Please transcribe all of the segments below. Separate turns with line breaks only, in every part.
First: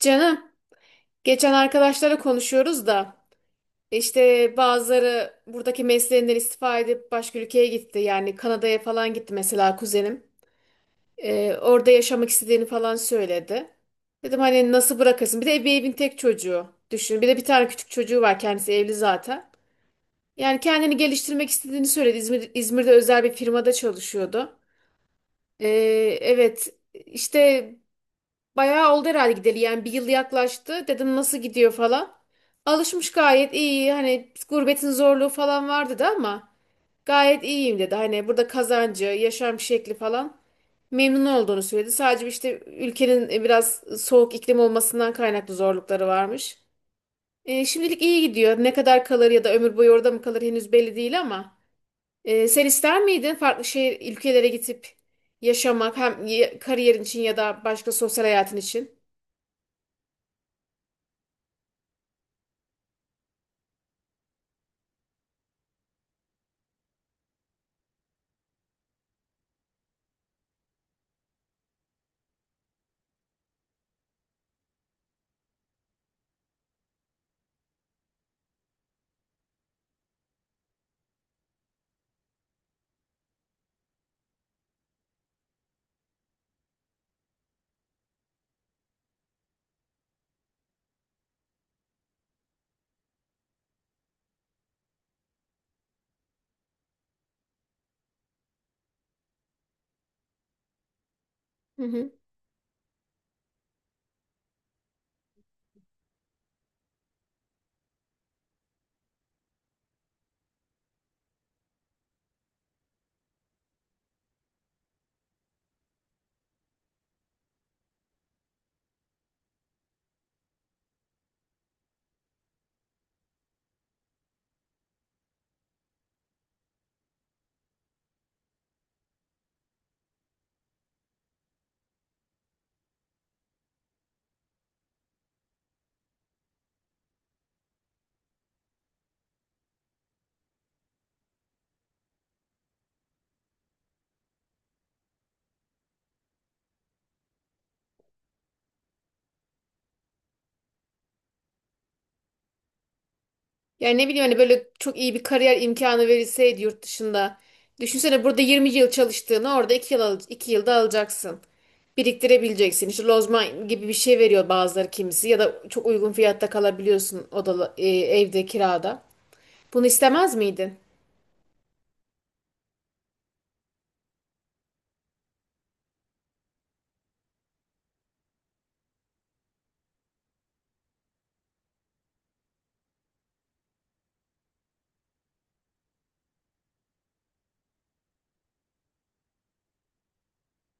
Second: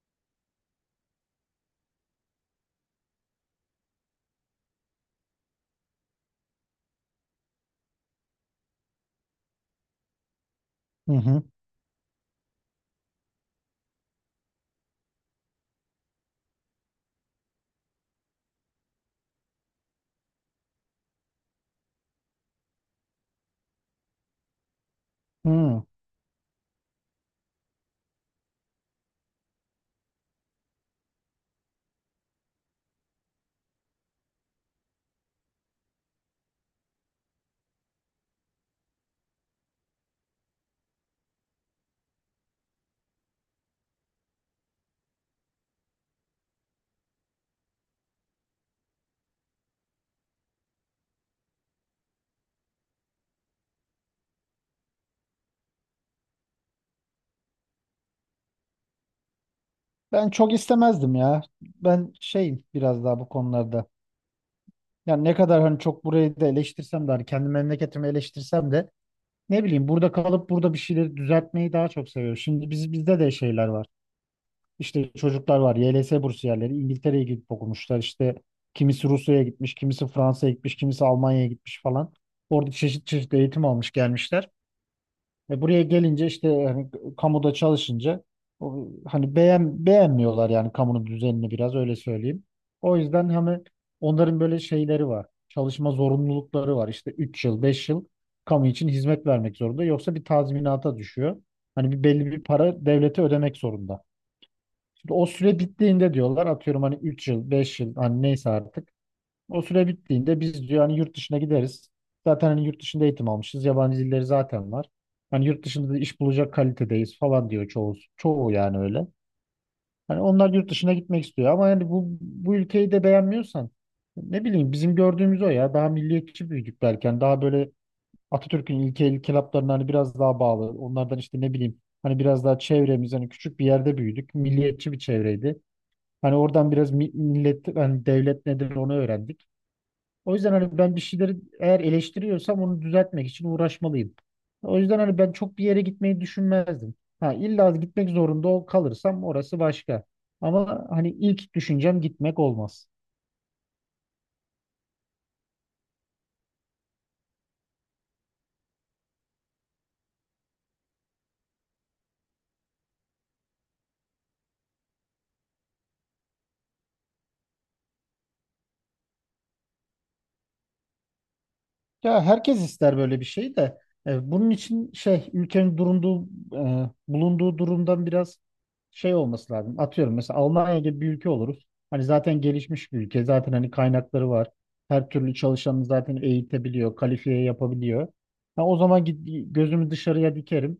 Canım, geçen arkadaşlarla konuşuyoruz da işte bazıları buradaki mesleğinden istifa edip başka ülkeye gitti. Yani Kanada'ya falan gitti mesela kuzenim.
Hı hı.
Orada yaşamak istediğini falan söyledi. Dedim hani nasıl bırakırsın? Bir de bir evin tek çocuğu düşün. Bir de bir tane küçük çocuğu var, kendisi evli zaten. Yani kendini geliştirmek istediğini söyledi. İzmir'de özel bir firmada çalışıyordu. Ee,
Hı.
evet, işte bayağı oldu herhalde gideli, yani bir yıl yaklaştı. Dedim nasıl gidiyor falan. Alışmış, gayet iyi. Hani gurbetin zorluğu falan vardı da ama gayet iyiyim dedi. Hani burada kazancı, yaşam şekli falan, memnun olduğunu söyledi. Sadece işte ülkenin biraz soğuk iklim olmasından kaynaklı zorlukları varmış. Şimdilik iyi gidiyor. Ne kadar kalır ya da ömür boyu orada mı kalır henüz belli değil ama. Sen ister miydin farklı şehir ülkelere gidip yaşamak hem kariyerin için ya da başka sosyal hayatın için?
Ben çok istemezdim ya. Ben şeyim biraz daha bu konularda. Yani ne kadar hani çok burayı da eleştirsem de hani kendi memleketimi eleştirsem de ne bileyim burada kalıp burada bir şeyleri düzeltmeyi daha çok seviyorum. Şimdi bizde de şeyler var. İşte çocuklar var. YLS bursiyerleri İngiltere'ye gidip okumuşlar. İşte kimisi Rusya'ya gitmiş, kimisi Fransa'ya gitmiş, kimisi Almanya'ya gitmiş falan. Orada çeşit çeşit eğitim almış gelmişler. Ve buraya gelince işte hani kamuda çalışınca o, hani beğenmiyorlar yani kamunun düzenini biraz öyle söyleyeyim. O yüzden hani onların böyle şeyleri var. Çalışma zorunlulukları var. İşte 3 yıl, 5 yıl kamu için hizmet vermek zorunda. Yoksa bir tazminata düşüyor.
Hı
Hani bir
hı.
belli bir para devlete ödemek zorunda. Şimdi o süre bittiğinde diyorlar atıyorum hani 3 yıl, 5 yıl hani neyse artık o süre bittiğinde biz diyor hani yurt dışına gideriz. Zaten hani yurt dışında eğitim almışız. Yabancı dilleri zaten var. Hani yurt dışında da iş bulacak kalitedeyiz falan diyor çoğu yani öyle. Hani onlar yurt dışına gitmek istiyor ama yani bu ülkeyi de beğenmiyorsan ne bileyim bizim gördüğümüz o ya daha milliyetçi büyüdük belki. Yani daha böyle Atatürk'ün ilke ilkelaplarına hani biraz daha bağlı. Onlardan işte ne bileyim hani biraz daha çevremiz hani küçük bir yerde büyüdük. Milliyetçi bir çevreydi. Hani oradan biraz millet hani devlet nedir onu öğrendik. O yüzden hani ben bir şeyleri eğer eleştiriyorsam onu düzeltmek için uğraşmalıyım. O yüzden hani ben çok bir yere gitmeyi düşünmezdim. Ha, illa gitmek zorunda kalırsam orası başka. Ama hani ilk düşüncem gitmek olmaz.
Yani ne bileyim hani böyle çok iyi bir kariyer imkanı verilseydi yurt dışında. Düşünsene burada 20 yıl çalıştığını orada iki yılda alacaksın. Biriktirebileceksin. İşte lozman gibi bir şey veriyor bazıları, kimisi ya da çok uygun fiyatta kalabiliyorsun odalı evde kirada. Bunu istemez miydin?
Ya herkes ister böyle bir şey de bunun için şey ülkenin bulunduğu durumdan biraz şey olması lazım. Atıyorum mesela Almanya gibi bir ülke oluruz. Hani zaten gelişmiş bir ülke. Zaten hani kaynakları var. Her türlü çalışanı zaten eğitebiliyor, kalifiye yapabiliyor. Ha, o zaman git, gözümü dışarıya dikerim.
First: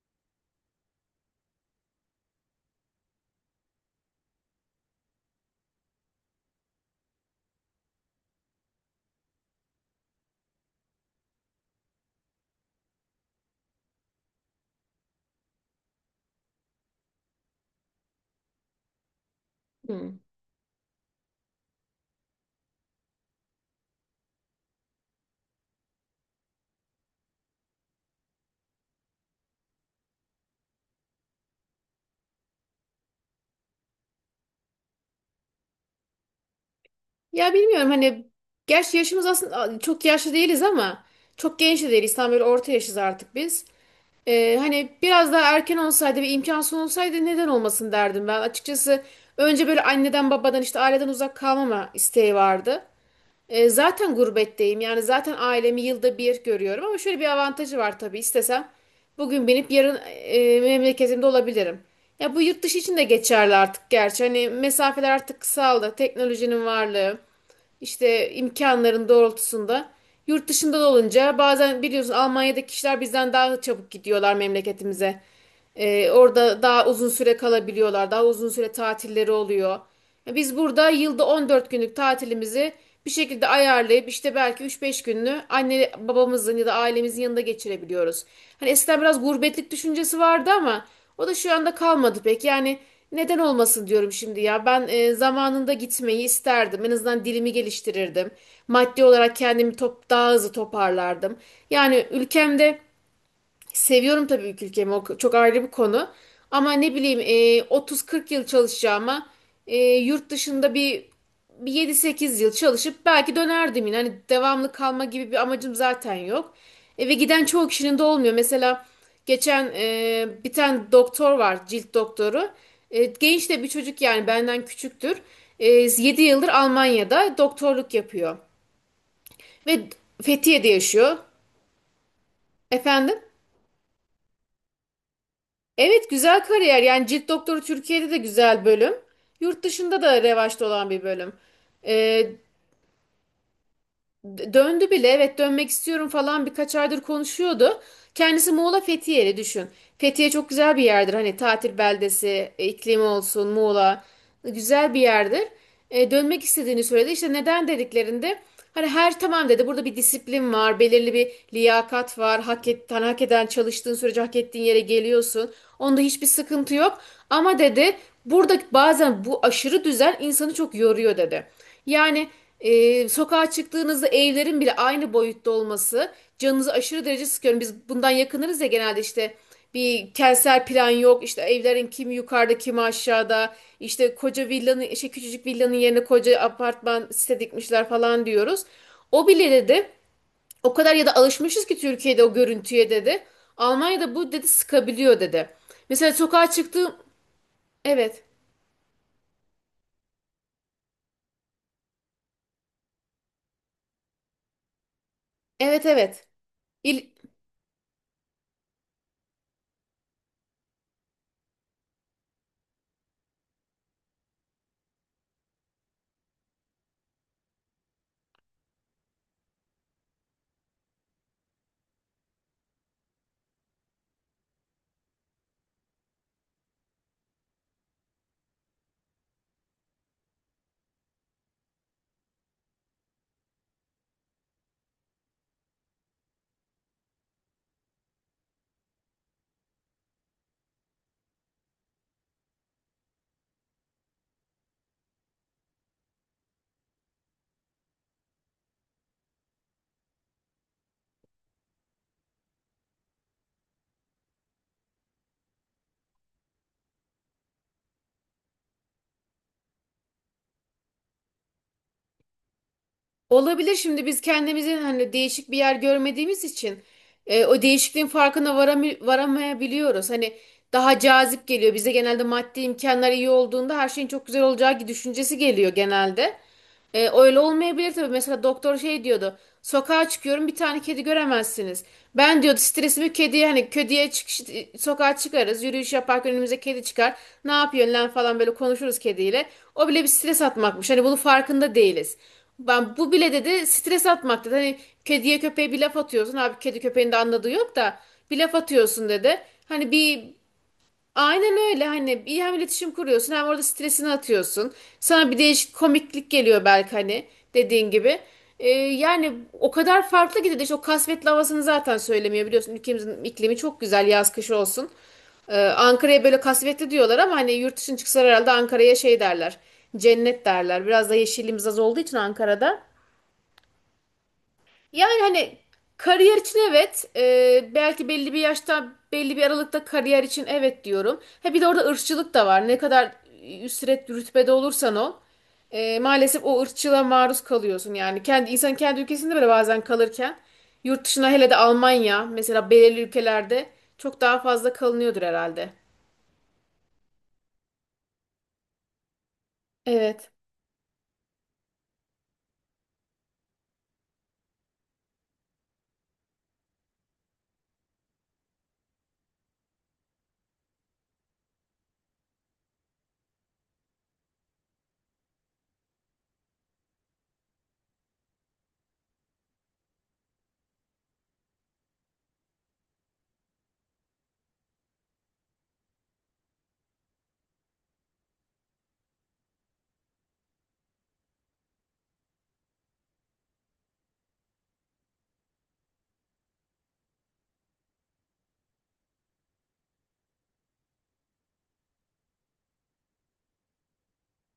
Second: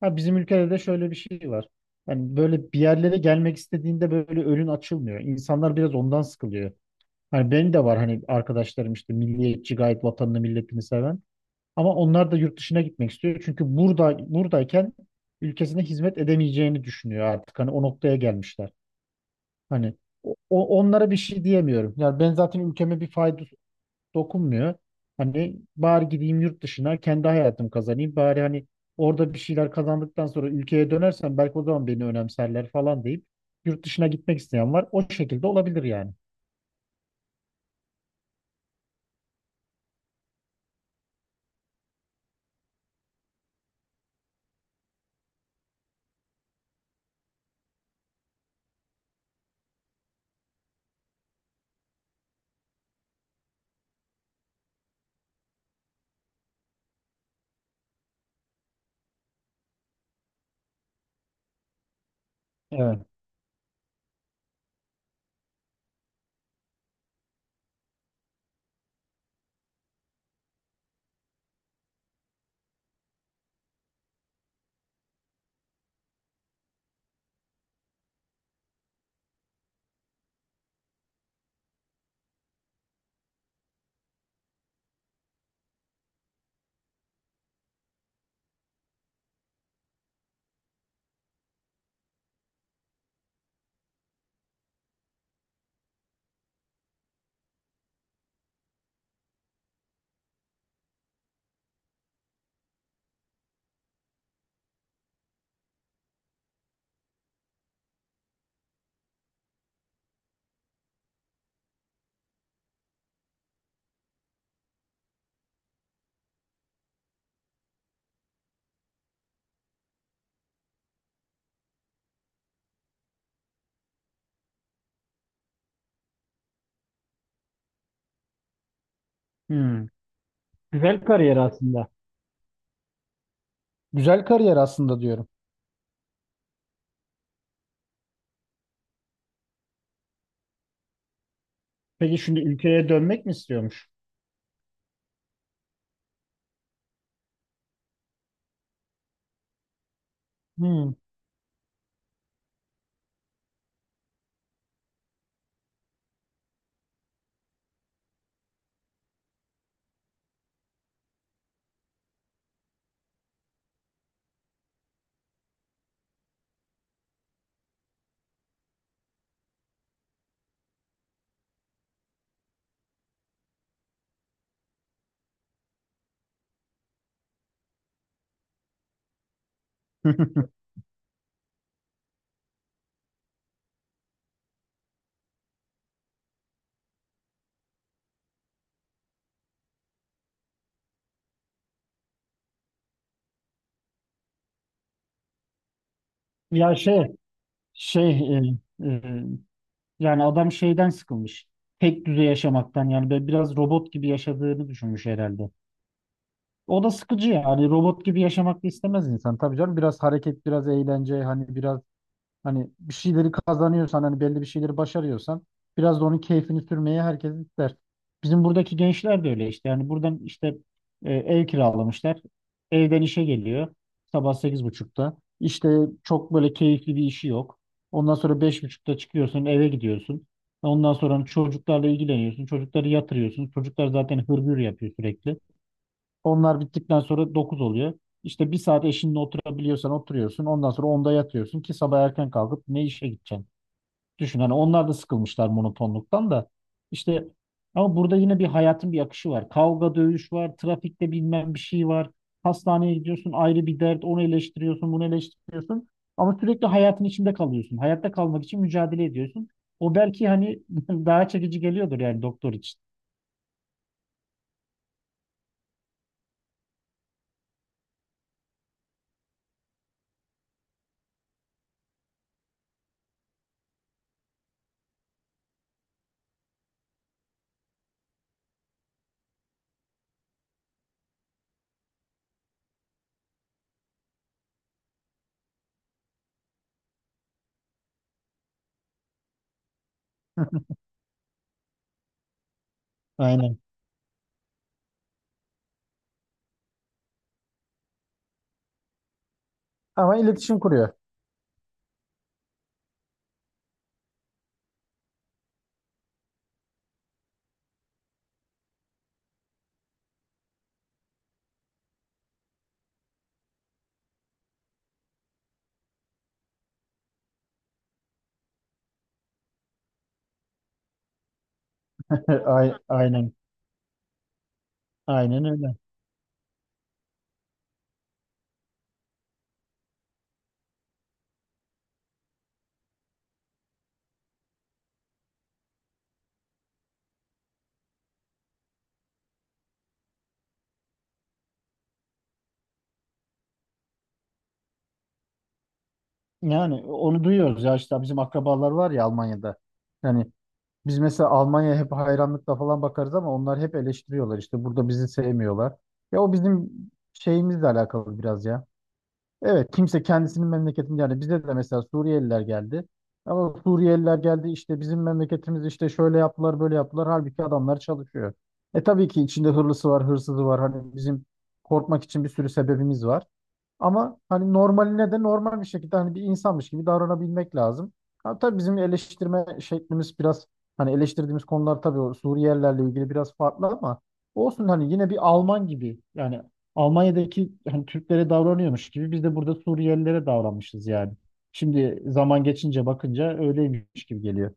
Ha, bizim ülkede de şöyle bir şey var. Yani böyle bir yerlere gelmek istediğinde böyle önün açılmıyor. İnsanlar biraz ondan sıkılıyor. Hani benim de var hani arkadaşlarım işte milliyetçi, gayet vatanını milletini seven. Ama onlar da yurt dışına gitmek istiyor. Çünkü burada buradayken ülkesine hizmet edemeyeceğini düşünüyor artık. Hani o noktaya gelmişler. Hani
Hmm.
onlara bir şey diyemiyorum. Yani ben zaten ülkeme bir fayda dokunmuyor. Hani bari gideyim yurt dışına kendi hayatımı kazanayım. Bari hani orada bir şeyler kazandıktan sonra ülkeye dönersem belki o zaman beni önemserler falan deyip yurt dışına gitmek isteyen var. O şekilde olabilir yani.
Ya bilmiyorum hani, gerçi yaşımız aslında çok yaşlı değiliz ama çok genç de değiliz. Tam böyle orta yaşız artık biz. Hani biraz daha erken olsaydı ve imkansız olsaydı neden olmasın derdim ben. Açıkçası önce böyle anneden babadan işte aileden uzak kalmama isteği vardı. Zaten gurbetteyim. Yani zaten ailemi yılda bir görüyorum ama şöyle bir avantajı var tabii. İstesem bugün binip yarın memleketimde olabilirim. Ya bu yurt dışı için de
Evet.
geçerli artık gerçi. Hani mesafeler artık kısaldı. Teknolojinin varlığı, işte imkanların doğrultusunda. Yurt dışında da olunca bazen biliyorsun Almanya'daki kişiler bizden daha çabuk gidiyorlar memleketimize. Orada daha uzun süre kalabiliyorlar. Daha uzun süre tatilleri oluyor. Ya biz burada yılda 14 günlük tatilimizi bir şekilde ayarlayıp işte belki 3-5 gününü anne babamızın ya da ailemizin yanında geçirebiliyoruz. Hani eskiden biraz gurbetlik düşüncesi vardı ama o da şu anda kalmadı pek. Yani neden olmasın diyorum şimdi ya. Ben zamanında gitmeyi isterdim. En azından dilimi geliştirirdim. Maddi olarak daha hızlı toparlardım. Yani ülkemde, seviyorum tabii ilk ülkemi. O çok ayrı bir konu. Ama ne bileyim 30-40 yıl çalışacağıma yurt dışında bir 7-8 yıl çalışıp belki dönerdim yine. Hani devamlı kalma gibi bir amacım zaten yok. Ve giden çoğu kişinin de olmuyor. Mesela geçen bir tane doktor var, cilt doktoru. Genç de bir çocuk, yani benden küçüktür. 7 yıldır Almanya'da doktorluk yapıyor.
Hmm.
Ve Fethiye'de
Güzel
yaşıyor.
kariyer aslında.
Efendim?
Güzel kariyer aslında diyorum.
Evet, güzel kariyer. Yani cilt doktoru Türkiye'de de güzel bölüm. Yurt dışında da revaçta olan bir bölüm.
Peki
Ee,
şimdi ülkeye dönmek mi istiyormuş?
Döndü bile, evet, dönmek istiyorum falan birkaç aydır konuşuyordu. Kendisi Muğla Fethiye'li, düşün. Fethiye çok güzel bir
Hmm.
yerdir, hani tatil beldesi, iklimi olsun, Muğla güzel bir yerdir. Dönmek istediğini söyledi. İşte neden dediklerinde hani her tamam dedi, burada bir disiplin var, belirli bir liyakat var. Hani hak eden, çalıştığın sürece hak ettiğin yere geliyorsun. Onda hiçbir sıkıntı yok. Ama dedi, burada bazen bu aşırı düzen insanı çok yoruyor dedi. Yani sokağa çıktığınızda evlerin bile aynı boyutta olması canınızı aşırı derece sıkıyorum. Biz bundan yakınırız ya genelde, işte bir kentsel plan yok. İşte evlerin kimi yukarıda kimi aşağıda. İşte koca villanın şey, küçücük villanın yerine koca apartman site dikmişler falan diyoruz. O bile dedi, o kadar ya da alışmışız ki Türkiye'de o görüntüye dedi. Almanya'da bu dedi sıkabiliyor dedi. Mesela sokağa
Ya
çıktığım evet,
şey e, e, yani adam şeyden sıkılmış. Tek düze yaşamaktan yani böyle biraz robot gibi yaşadığını düşünmüş herhalde.
evet, evet.
O da
İl-
sıkıcı yani robot gibi yaşamak da istemez insan. Tabii canım biraz hareket, biraz eğlence, hani biraz. Hani bir şeyleri kazanıyorsan hani belli bir şeyleri başarıyorsan biraz da onun keyfini sürmeye herkes ister. Bizim buradaki gençler de öyle işte. Yani buradan işte ev kiralamışlar. Evden işe geliyor. Sabah 8.30'da. İşte çok böyle keyifli bir işi yok. Ondan sonra 5.30'da çıkıyorsun, eve gidiyorsun. Ondan sonra hani çocuklarla ilgileniyorsun. Çocukları yatırıyorsun. Çocuklar zaten hırgür yapıyor sürekli. Onlar bittikten sonra 9 oluyor. İşte bir saat eşinle oturabiliyorsan oturuyorsun. Ondan sonra 10'da yatıyorsun ki sabah erken kalkıp ne işe gideceksin? Düşün, hani onlar da sıkılmışlar monotonluktan da. İşte ama burada yine bir hayatın bir akışı var. Kavga, dövüş var. Trafikte bilmem bir şey var. Hastaneye gidiyorsun, ayrı bir dert. Onu eleştiriyorsun, bunu eleştiriyorsun. Ama sürekli hayatın içinde kalıyorsun. Hayatta kalmak için mücadele ediyorsun. O belki hani daha çekici geliyordur yani doktor için.
Olabilir, şimdi biz kendimizin hani değişik bir yer görmediğimiz için o değişikliğin varamayabiliyoruz. Hani daha cazip geliyor. Bize genelde maddi imkanlar iyi olduğunda her şeyin çok güzel olacağı düşüncesi geliyor genelde. Öyle olmayabilir tabii. Mesela doktor şey diyordu. Sokağa çıkıyorum bir tane kedi göremezsiniz. Ben diyordu stresimi kediye, sokağa çıkarız. Yürüyüş yaparken önümüze kedi çıkar. Ne yapıyorsun lan falan böyle konuşuruz kediyle. O bile bir stres atmakmış. Hani bunun farkında değiliz. Ben bu bile
Aynen.
dedi stres atmak dedi. Hani kediye köpeğe bir laf atıyorsun. Abi kedi köpeğin de anladığı yok da bir laf atıyorsun dedi. Hani
Ama
bir,
iletişim kuruyor.
aynen öyle, hani iyi, hem iletişim kuruyorsun hem orada stresini atıyorsun. Sana bir değişik komiklik geliyor belki, hani dediğin gibi. Yani o kadar farklı gidiyor. İşte o kasvetli havasını zaten söylemiyor biliyorsun. Ülkemizin iklimi çok güzel yaz kış olsun. Ankara'ya böyle kasvetli diyorlar ama hani yurt dışına çıksalar herhalde Ankara'ya şey derler. Cennet derler. Biraz da yeşilliğimiz az olduğu için Ankara'da.
Aynen.
Yani
Aynen
hani
öyle.
kariyer için evet, belki belli bir yaşta, belli bir aralıkta kariyer için evet diyorum. He bir de orada ırkçılık da var. Ne kadar üstret rütbede olursan ol, maalesef o ırkçılığa maruz kalıyorsun. Yani kendi insan kendi ülkesinde bile bazen kalırken yurt dışına, hele de Almanya mesela, belirli ülkelerde çok daha fazla kalınıyordur herhalde.
Yani onu duyuyoruz ya işte bizim akrabalar var ya Almanya'da. Yani
Evet.
biz mesela Almanya'ya hep hayranlıkla falan bakarız ama onlar hep eleştiriyorlar. İşte burada bizi sevmiyorlar. Ya o bizim şeyimizle alakalı biraz ya. Evet, kimse kendisinin memleketini yani bize de mesela Suriyeliler geldi. Ama Suriyeliler geldi işte bizim memleketimiz işte şöyle yaptılar, böyle yaptılar. Halbuki adamlar çalışıyor. E tabii ki içinde hırlısı var, hırsızı var. Hani bizim korkmak için bir sürü sebebimiz var. Ama hani normaline de normal bir şekilde hani bir insanmış gibi davranabilmek lazım. Ha, tabii bizim eleştirme şeklimiz biraz hani eleştirdiğimiz konular tabii o Suriyelilerle ilgili biraz farklı ama olsun hani yine bir Alman gibi yani Almanya'daki hani Türklere davranıyormuş gibi biz de burada Suriyelilere davranmışız yani. Şimdi zaman geçince bakınca öyleymiş gibi geliyor.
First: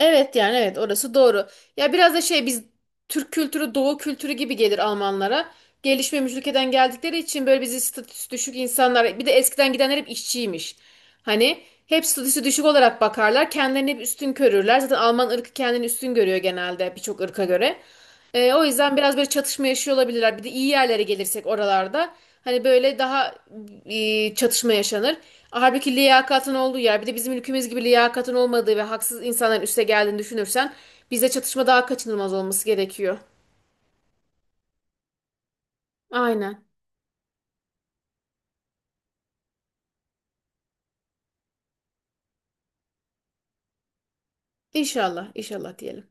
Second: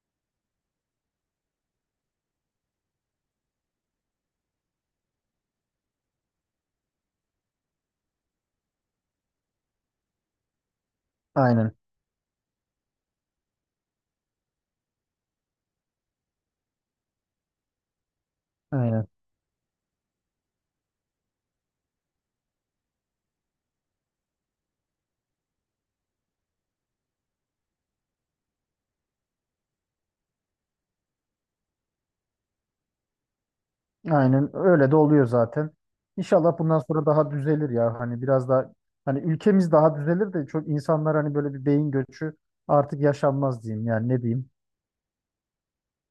Evet, yani evet, orası doğru. Ya biraz da şey, biz Türk kültürü Doğu kültürü gibi gelir Almanlara. Gelişmemiş ülkeden geldikleri için böyle bizi statüsü düşük insanlar, bir de eskiden gidenler hep işçiymiş. Hani
Aynen.
hep statüsü düşük olarak bakarlar. Kendilerini hep üstün görürler. Zaten Alman ırkı kendini üstün görüyor genelde birçok ırka göre. O yüzden
Aynen.
biraz böyle çatışma yaşıyor olabilirler. Bir de iyi yerlere gelirsek oralarda hani böyle daha çatışma yaşanır. Halbuki liyakatın olduğu yer bir de bizim ülkemiz gibi liyakatın olmadığı ve haksız insanların üste geldiğini düşünürsen bize çatışma daha kaçınılmaz olması gerekiyor.
Aynen öyle de oluyor zaten. İnşallah
Aynen.
bundan sonra daha düzelir ya. Hani biraz daha hani ülkemiz daha düzelir de çok insanlar hani böyle bir beyin göçü artık yaşanmaz diyeyim yani ne diyeyim.
İnşallah, inşallah diyelim.